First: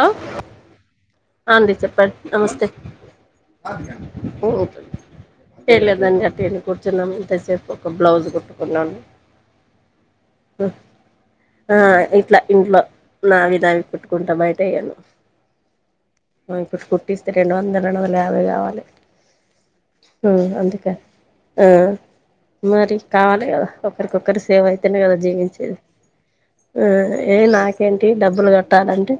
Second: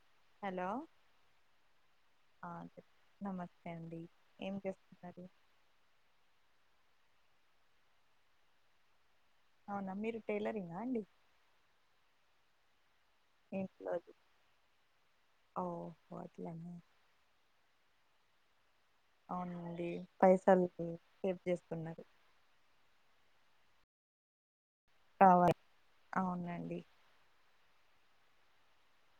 ఆ హలో ఆ అండి చెప్పండి ఆ నమస్తే చెప్- నమస్తే అండి ఏం చేస్తున్నారు ఏం లేదండి వట్టిగానే కూర్చున్నాం ఇంతసేపు ఒక బ్లౌజ్ కుట్టుకున్నాను అవున మీరు టైలరింగ్ ఆ అండి ఆ ఇట్లా ఇంట్లో నావి నావి కుట్టుకుంట బయట ఇయను ఓ [inaudible] ట్టిస్తే రెండు వందల రెండు వందల యాభై కావాలి అవునండి పైసలు అందుకే సేవ్ ఆ చేస్తున్నరు మరి కావాలి కదా ఒకరికొకరు సేవ్ అయి తిని కదా కావాలి జీవించేది అవునండి ఆ ఏ నాకేంటి డబ్బులు కట్టాలంటే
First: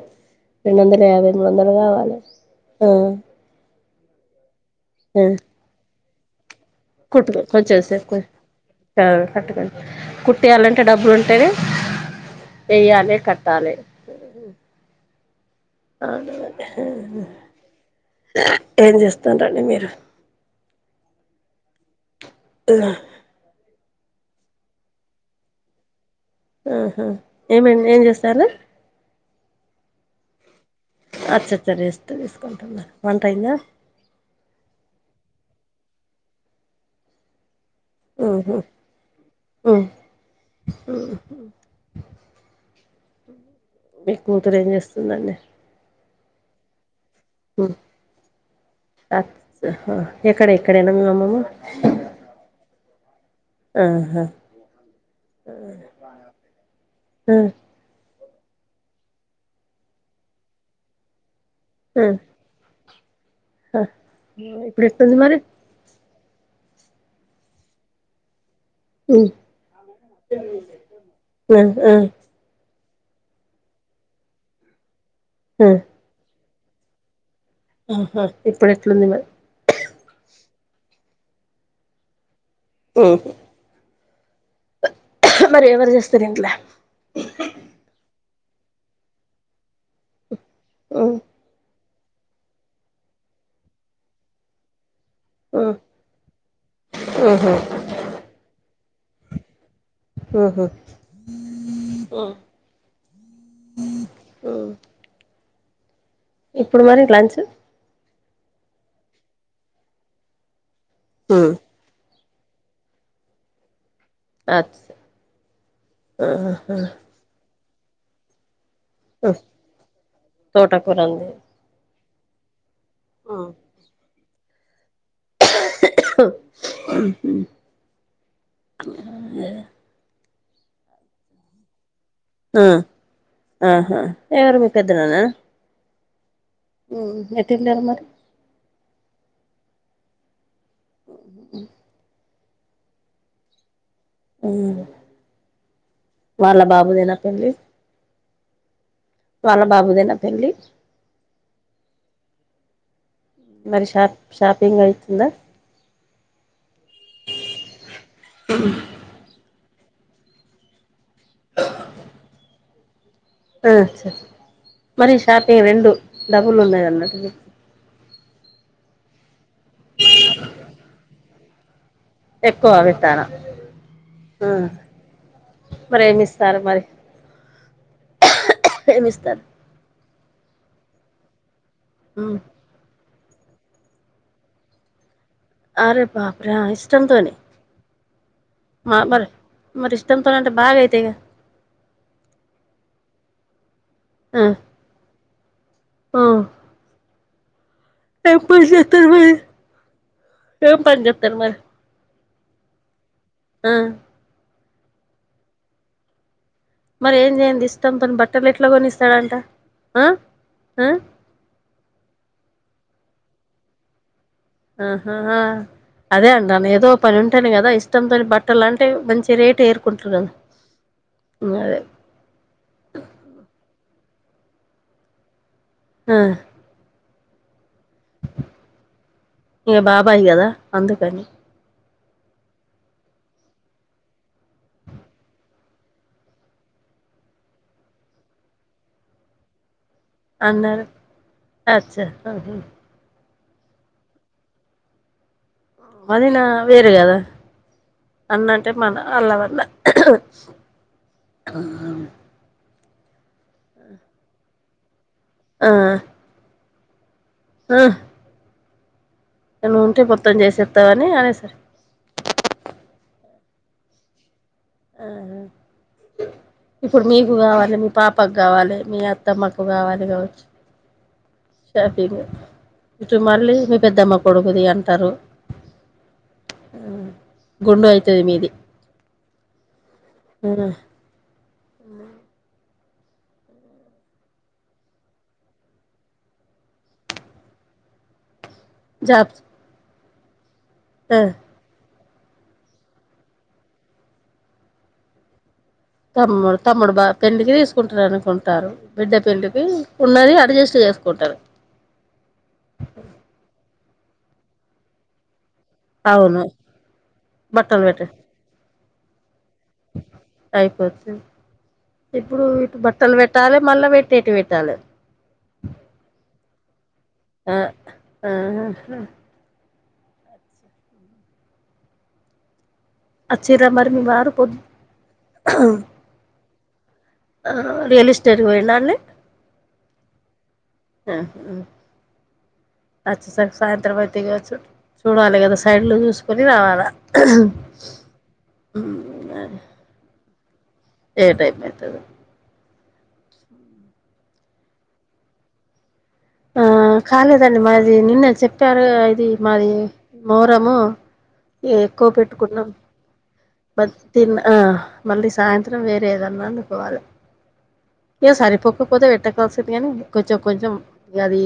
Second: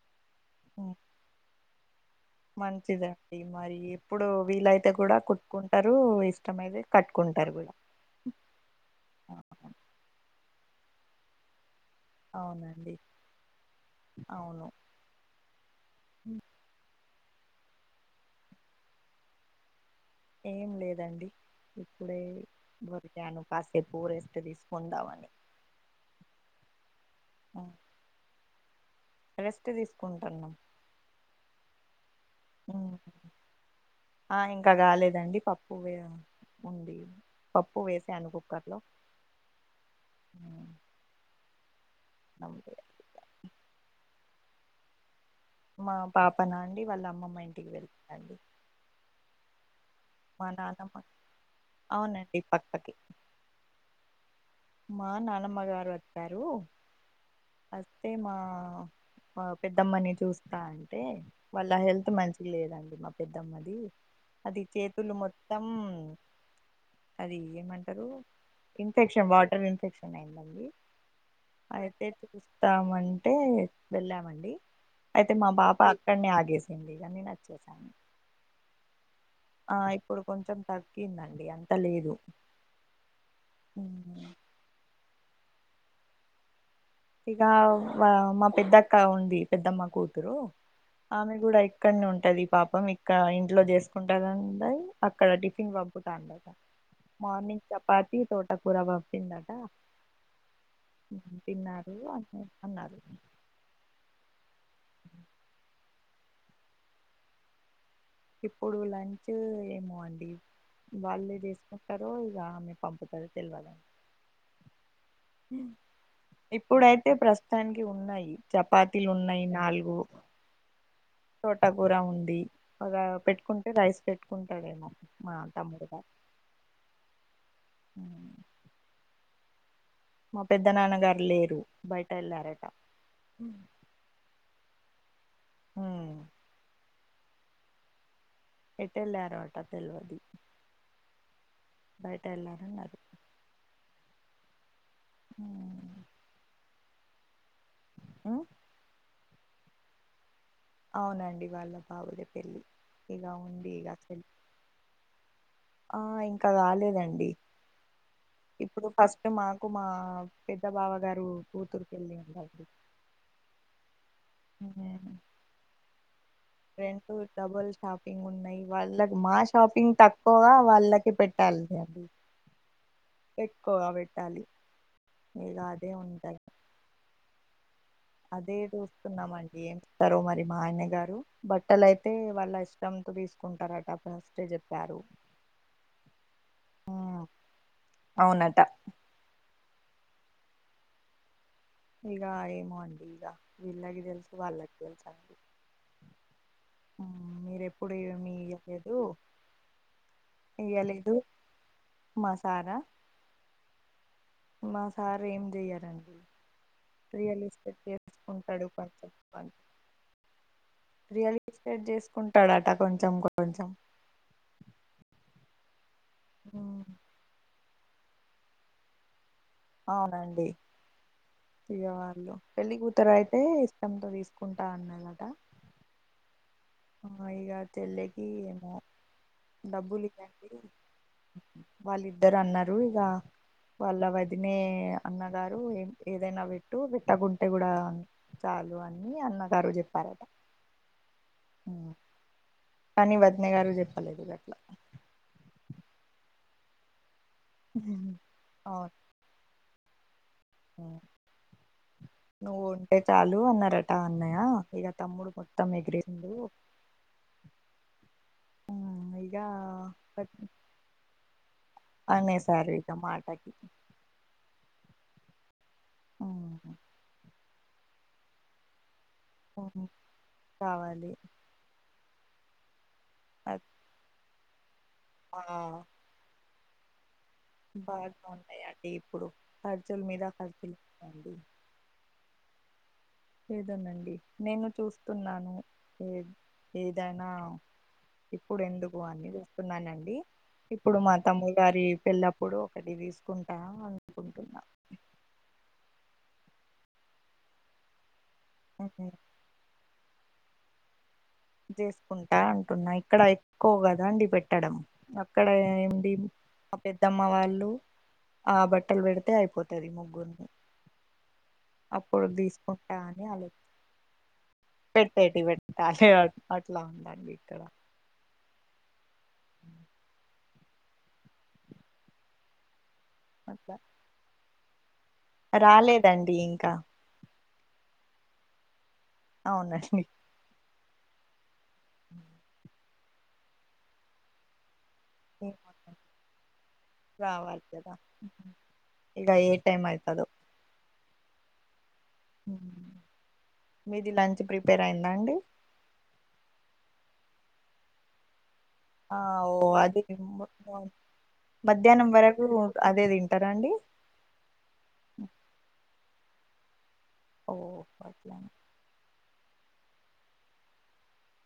రెండు ఉమ్, వందల యాభై మూడు వందలు కావాలి ఆ మంచిదండి మరి ఎప్పుడు వీలైతే కూడా కుట్టుకుంటారు ఇష్టంమైతే కట్టుకుని కొంచం సేపు ఆ, [inaudible] [inaudible] కుట్టేయాలంటే డబ్బులు ఉంటేనే అవునండి వెయ్యాలి కట్టాలి అవును అవున ఉమ్, అండి ఏం చేస్తున్నారండి మీరు ఏం లేదండి ఇప్పుడే వర్క్ కాసేపు రెస్ట్ తీసుకుందామని ఆహా ఉమ్, ఏమండి ఏం చేస్తారు రెస్ట్ తీసుకుంటున్నాం అచ్చ అచ్చ రేస్ట్ తీసుకుంటునారా వంట అయిందా ఆ ఇంకా కాలేదండి పప్పు ఉంది పప్పు వేసాను ఉహు కుక్కర్లో ఉమ్ [inaudible] మీ కూతురు ఏం చేస్తుందండి మా పాప నా అండి వాళ్ళ అమ్మమ్మ ఇంటికి వెళ్లిందండి ఎక్కడ ఎక్కడేనా నానమ్మ మీ అమ్మమ్మ అవునండి పక్క పక్కే ఆహా మా నానమ్మ గారు వచ్చారు ఆ అస్తే మా పెద్దమ్మని చూస్తా అంటే వాళ్ళ హెల్త్ మంచి లేదండి మా పెద్దమ్మది ఆ ఆ అది ఇప్పుడు చేతులు ఎట్లుంది మరి మొత్తం అది ఏమంటరు ఇన్ఫెక్షన్ వార్డ్ ఇన్ఫెక్షన్ అయిందండి ఆ ఆ అయితే చూస్తామంటే వెళ్ళామండి అయితే మా ఆ పాప అక్కడ్నే ఆగేసింది ఇగ నేనోచ్చేసా. ఆహా ఇప్పుడెట్లుంది మరి. ఆ ఇప్పుడు కొంచెం తగ్గిందండి అంత లేదు. ఉహ్ ఉ మరి ఎవరు చేస్తరు ఇంట్ల? ఇగ మా పెద్దక్క ఉంది పెద్దమ్మ కూతురు ఉమ్ ఆమె కూడా అక్కనే ఉంటది పాపం ఇక్క ఇంట్లో చేసుకుంటాడండాయ్ అక్కడ టిఫిన్ ఉమ్ పప్పుతాండట ఉహు మార్నింగ్ చప్ పాతి తోట కూరా పంపిందాట, ఉహు తిన్నారు. అట్నే అన్నారు. ఓ ఇప్పుడు మరి లంచ్? ఇప్పుడు లంచ్ ఏమో అండి. వాళ్ళే ఉమ్ చేసు కుంటరో ఇగ అమె పంపుతదో తెల్వదండి. అచ్చ ఆహా ఇప్పుడైతే ప్రస్ స్తుతానికి ఉన్నాయి. చపాతీలు ఉన్నయి నాలుగు. తోటకురా ఉంది. తోటకూర ఉంది, ఒక పెట్టుకుంటే రైస్ పెట్టుకుంటడేమో మా తమ్ముడుగా ఉమ్. మా పెద్ద నాన్నగారు లేరు బయట ఎళ్లారట. ఆ ఆహా ఎవరు మీ పెద్దనాన్నా హ్ ఎటెల్లారు మరి. ఎటేళ్ళారో అటా తెల్వది. బయట ఎళ్ళారు అన్నది. హ్ హ్ వాళ్ళ బాబుదేనా పెళ్లి? హ్ వాళ్ళ బాబుదేనా పెళ్ళి? అవునండి వాళ్ళ బాబుదే పెళ్ళి. ఇలా ఉం మరి షాప్ షాపింగ్ అయితుందా? ఆ ఇంకా కాలేదండి. ఇప్పుడు ఫస్ట్ మాకు మా పెద్ద బావగారు కూతురు పెళ్ళి ఉందండి. ఆ చెప్ ఉమ్. మరి షాపింగ్ రెండు డబుల్ ఉన్నది అన్నట్టు చెప్ డబల్ షాపింగ్ ఉన్నయి, వాళ్ళకి మా షాపింగ్ తక్కువగా వాళ్ళకి పెట్టాల్సినయి అండి ఎక్కువ పెట్టాలా ఎక్కువగా పెట్టాలి ఆ ఇగ అదే మరి ఏమి ఉంటది. ఇస్తారు మరి అదే ఏమి ఇస్తారు చూస్తున్నామండి ఏం చెస్తారో మరి మా ఆయన గారు బట్టల అయితే హ్మ్. వాళ్ళ ఇష్ ష్టం తో తీసుకుంటారట ఫస్టే చెప్పారు అరే బాపుర ఉమ్, ఇష్టంతోనే అవునట ఆ మరి మరి ఇష్టంతో అంటే బాగా అయితాయి కదా ఇగ ఏమో అండి ఇగ ఈల్లకి తెలుసు ఆ! వాళ్ళకి తెలుసు అండి ఆ! ఆ మీరెప్ ఏం పని చేత్తార్ మరి ఏం పని ఇయ్యలేదు చేత్తార్ మరి మా సారా ఆ మా సార్ ఏం చెయ్యడండి మరి ఏం చెయ్యనిది ఇష్టం తోటి బట్టల్ ఎట్లా కొనిస్తాడంట కొంచెం ఆ ఆ రియల్ ఇస్టేట్ చేసుకుంటాడట కొంచెం కొంచెం ఆహా అదే అండి అను ఏదో పని ఉంటేనే కదా ఇష్టంతోని బట్టలు లాంటివి మంచి ఏ రేటు ఎరుకుంటున్నాడు ఇయ్యవాళ్ళు పెళ్ళి కూతురు అయితే ఇష్టంతో తీసుకుంటా అన్నరట ఆ ఆ ఇగ తెల్లగి ఏమో ఇంగ డబ్బులు బాబాయి కదా ఇవ్వండి అందుకని వాళ్ళిద్దరు అన్నారు ఇగ వాళ్ళ వదినే అన్నగారు ఏదైనా పెట్టు పెట్టకుంటే కూడా చాలు అని అన్నగారు చెప్ పారట అన్నారు. మ్మ్ అచ్చా! ఆహా! కానీ వదనే గారు చెప్పలేదు గట్లా మళ్ళీ నా వేరు కదా అన్న అంటే అవును మన అల్లవన్న నువ్వు ఉంటే చాలు అన్నారట అన్నయ ఇగ తమ్ముడు ఆ మొత్తం ఎగిరిండు ఆ ఇంగ నువ్వు ఉంటే మొత్తం చేసేస్తా అని అనే సార్ అనేసారు ఇగ మాటకి ఆహ ఇప్పుడు మీకు కావాలె మీ పాపకు కావాలె మీ అత్ త్తమ్మ కు కావాలి కావచ్చు కావాలి షాపింగ్ ఇటు మళ్ళీ మీ పెద్దమ్మ కొడుకుది అంటారు ఆ మ్మ్ బాగనే ఉన్నాయిండి ఇప్పుడు ఖర్చుల మీద ఆ! ఖర్చులు ఉన్నాయండీ ఏదోనండి నేను చూస్తున్నాను ఏ ఏదైనా ఇప్పుడు ఎందుకు అన్ని జాబ్ చూస్తున్నానండి ఇప్పుడు మా ఆ! తమ్ముడు గారి పెళ్ల్ళప్పుడు ఒకటి తీసుకుంటా అనుకుంటున్నా తమ్ముడు తమ్ముడు బా పెళ్లికి తీసుకుంటారునుకుంటారు బిడ్డ పెండ్లికి ఉన్నది అడ్జస్ట్ చేసుకుంటారు చేసుకుంటా అంటున్నా ఇక్కడ ఎక్కువ కద అండి పెట్టడం అక్కడ నుండి అవును పెద్దమ్మ వాళ్ళు బట్టలు పెట్ట ఆ బట్టలు పెడితే అయిపో తది ముగ్గురుది అయిపోతుంది అప్పుడు ఇప్పుడు ఇటు తీసుకుంటా బట్టలు అని అలా పెట్టాలి మళ్ళా పెట్టేటి పెట్టాలి పెట్టేటి పెట్టాలి అట్ల ఉందండి ఆ ఇక్కడ ఆహా అ అచ్చిర్రా అట్లా మరి మీ వారు పోద్ రాలేదండి ఇంకా ఆ రియల్ ఎస్టేట్కి పోయిండా అండి అవునండి ఆహా అచ్చేసరికి సాయంత్రం అయితది గావచ్చు చూడాలి గదా సైడ్లు ఏమవుతుంది? చూసుకొని రావాలా ఇగ ఏ టైమ్ అయితదొ ఏ టైమ్ అయితదో ఉమ్ మీది లంచ్ ప్రిపేర్ అయిందా అండి ఆ కాలేదండి మాది నిన్నట్ చట్ ఆ ఓ అదే మ మధ్యాహ్నం ఎక్కువ వరకు పెట్టుకున్నాం అదే తింటరా అండి బట్ తిన్న ఆ మళ్ళీ సాయంత్రం వేరే ఏదన్నా వండుకోవాలి ఓ ఇగ అట్లానా సరిపోక్ కపోతే పెట్కోఆల్సింది గనీ ఇగదీ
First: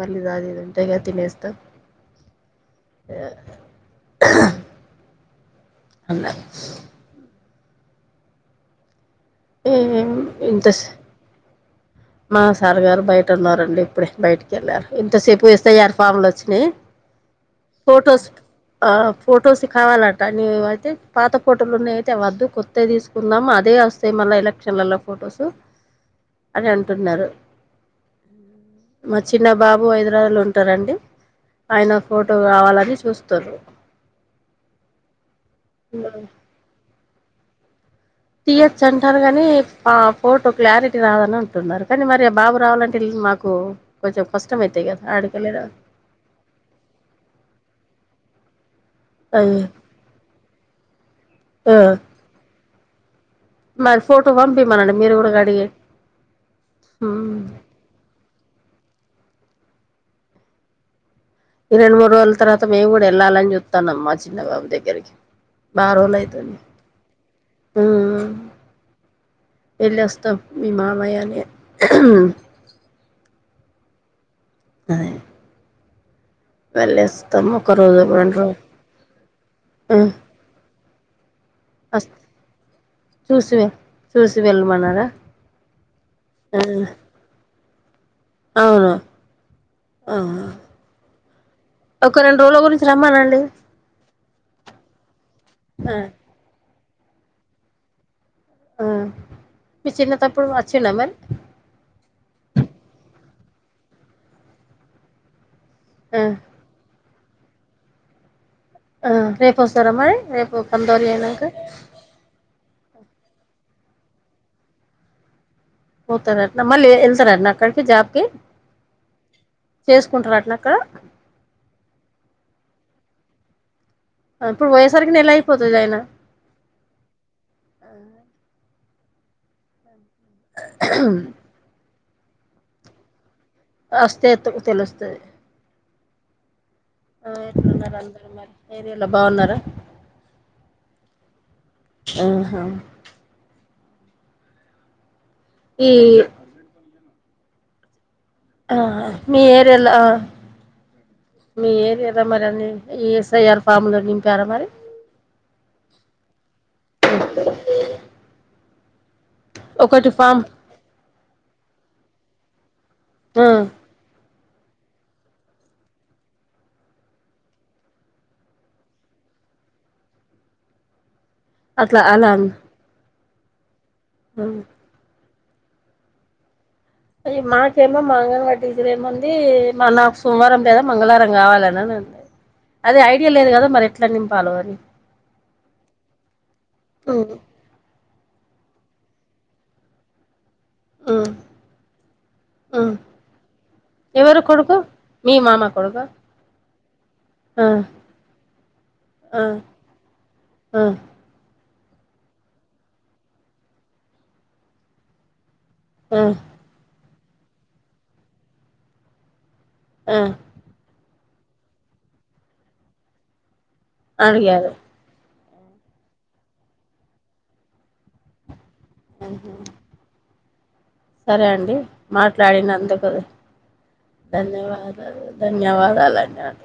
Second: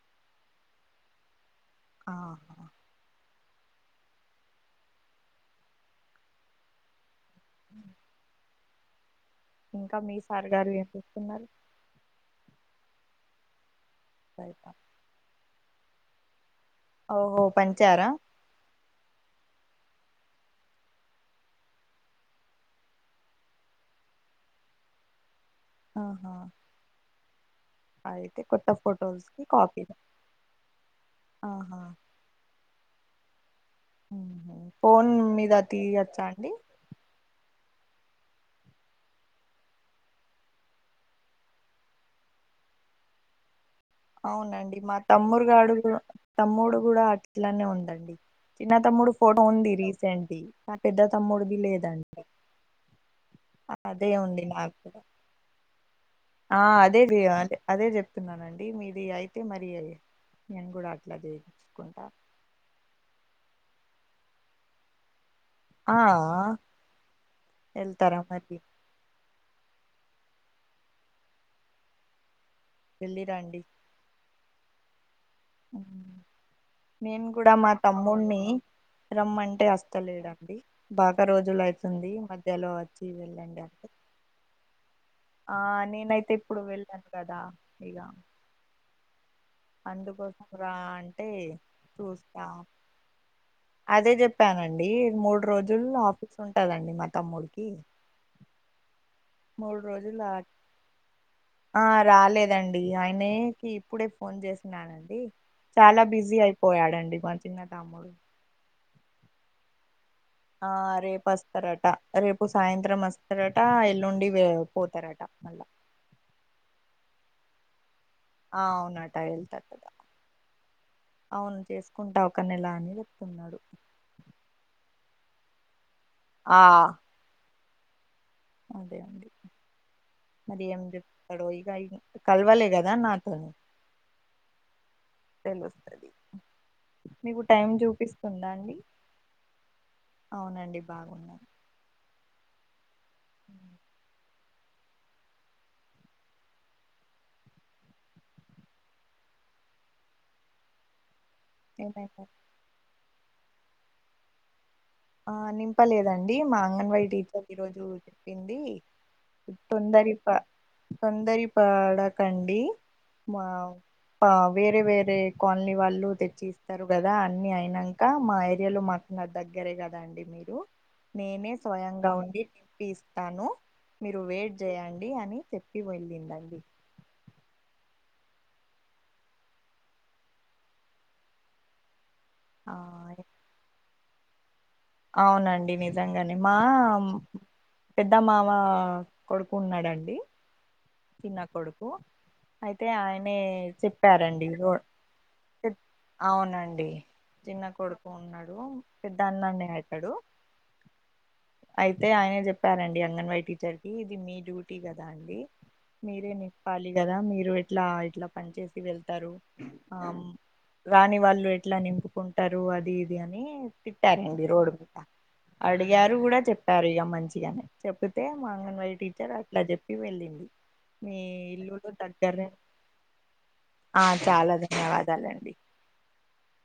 మళ్ళీది ఆది ఇది ఉంటయి గద తినేస్తా ఆహ ఆ అల్ల అ ఇంకా మీ సార్ గారు ఇంత ఏం చేస్తున్నారు మా సార్ గారు బయట ఉన్నారండి ఇప్పుడే బయట బయటికెళ్ళారు ఇంతసేపు ఎఫ్ ఐ ఆర్ ఫామ్లు వచ్చినయి ఓహో పంచారా ఫోటోస్ ఆ ఫొటోస్ కావాలంట నీవు అయితే పాత ఫోటోలున్నయయితే వద్దు కొత్తయ్ దీసుకుందాము అదే అస్ తయ్ మళ్ళ ఎలక్షన్లల్ల ఫోటోస్ ఆహా అని అంటున్నరు అయితే కొత్త మా ఫొటోస్ కి చిన్న కాపీ బాబు హైదరాబా ల ఉంటరండి ఆహా ఆయన ఫ్ ఫోటో గావాలని చూస్తుర్రు ఫోన్ మీద తీయచ్చా అండి తీయచ్ అంటార్రు గని ఆ ఫోటో క్లారిటీ రాదని అంటున్నరు కనీ మరి బాబు రావాలంటే మాకు కు అవునండి మా తమ్మురు గాడు గుడ తమ్ముడు గూడ అట్లానే ఉండండి చిన్న తమ్ముడు ఫ్ ఫోటో ఉంది వెళ్ళడం రీసెంట్ ది మా పెద్ద తమ్ముడిది లేదండి అదే ఉండి నాక్కుడ ది గూడ గడిగెయ్ ఆ అదే జె అంటె అదే చెప్తున్నానండి మీది అయితే మరీ నేను గూడ అట్లా జేయిద్ద రెండు మూడు రోజుల తర్వాత మేము గూడా ఎళ్ళాలని చెప్తాన్నం మా చిన్నబాబు దగ్గరికి బాగ ఆ రోజులయితుంది వెళ్తారా మరి వెల్లోస్తాం మీ మామయ నేను వెళ్ళి రండి అ అవున నేను కుడా మా ఒక రోజు రెండు తమ్మున్ని రోజు రమ్మంటే అస్తలేడండి. బాగా రోజులు వస్ అవుతుంది మధ్యలో వచ్చి చూసి వెళ్ళండి అంటే. చూసి వెళ్ళమన్నారా ఆ నేనైతే ఇప్పుడు వెళ్ళను కదా ఇగ. అవును అందుకోసం రా అంటే ఒక రెండు చూస్తా రోజుల గురించి రమ్మనండి అదే చెప్పానండి, మూడు రోజులు ఆఫీస్ ఉంటదండి మా తమ్ముడికి. ఆ మూడు మీ చిన్న రోజులు ఆ తప్పుడు అచ్చిండ మరి? ఆ రాలేదండి ఆయనేకి ఇప్పుడే ఫోన్ చేసినానండి. చాలా బిజీ అయిపోయాడండి మా చిన్న తమ్ముడు. ఆ రేపస్తరా మరి? రేపు ఆ కందోలి రేపు అయినాక అస్తరట. రేపు సాయంత్రం అస్తరట, ఎల్లుండి వే పోతరట మళ్ళా. పోతరటన మళ్ళీ ఎళ్తరటనా అక్కడికి జాబ్కి? ఆ అవునట ఎళ్తరట. చేసుకుంటారటనా అక్కడ అవును చేసుకుంటా ఒక నెల అని చెప్తున్నడు. ఇప్పుడు పోయేసరికి నెల అయిపోతది ఆయినా. ఆ ఆ అదే అండి మరి ఏం చెప్తడో ఇగ కలవలే కదా నాతోని అస్తే ఎత్తుకు తెలుస్తది తెలుస్తది ఆ మీకు టైం ఎట్లున్నారు అందరు చూపిస్తుందా మరి అండి? ఏరియాలో బాగున్నారా అవునండి బాగున్నా. ఆహా అ ఈ ఆ మీ ఏరలా మీ ఏరియాలో ఏమైనా మరెన్ని ఈ ఎస్ ఐ ఆర్ ఫామ్ లు నింపారా మరి? ఆ నింపలేదండి, మా అంగన్వాడి టీచర్ ఈరోజు చెప్పింది ఒకటి తొందరి పా ఫామ్ తొందరి పాడకండి మా ఆ ఆ వేరే వేరే కాలనీ వాళ్ళు తెచ్చి ఇస్తరు కదా, అన్ని అయినంక మా ఏరియాలో మాకు నా దగ్ గరే కదాండి మీరు నేనే అట్లా స్వయంగా అలా ఉండి అ తిప్పి ఇస్తాను. మీరు వెయిట్ చేయండి అని చెప్పి వెళ్ళిందండి. అ మాకేమో మా అంగన్వాడి టీచరేమంది, మల్ల నాకు సోమవారం లేదా మంగళవారం కావాలనన్నా ఆ ఐడియా లేదు కదా మరి ఎట్లా నింపాలో అని అవునండి నిజంగనే మా హ్మ్ పెద్ద మావ కొడుకు ఉన్నాడండి హ్మ్ చిన్న కొడుకు అయితే హ్మ్ ఆయనే ఎవరు చెప్పారండి కొడుకు మీ మామ కొడుకా అవునండి చిన్న ఆ కొడుకు ఉన్నాడు, పెద్ద ఆ అన్న ఉండే హై రు ఆ అయితే ఆయనే చెప్పారండి అంగన్వాడి టీచర్ కి, ఇది మీ డ్యూటీ కదా అండి. ఆ మీరే నింపాలి కదా, మీరు ఎట్లా ఇట్లా పని చేసి వెళ్తరు ఆ ఆమ్ రాని వాళ్ళు ఎట్లా నింపుకుంటారు అది ఇది అని తిట్టారండి రోడ్ అడిగారు అడిగారు కూడా చెప్పారు ఇగ మంచిగానే చెప్పితే మాంగన్వై టీచర్ ఆహా! అట్లా చెప్పి వెళ్ళింది మీ సరే అండి ఇల్లులో దగ్గరే మాట్లాడినందుకు ఆ చాలా ధన్యవాదాలు ధన్యవాదాలండి ధన్యవాదాలండి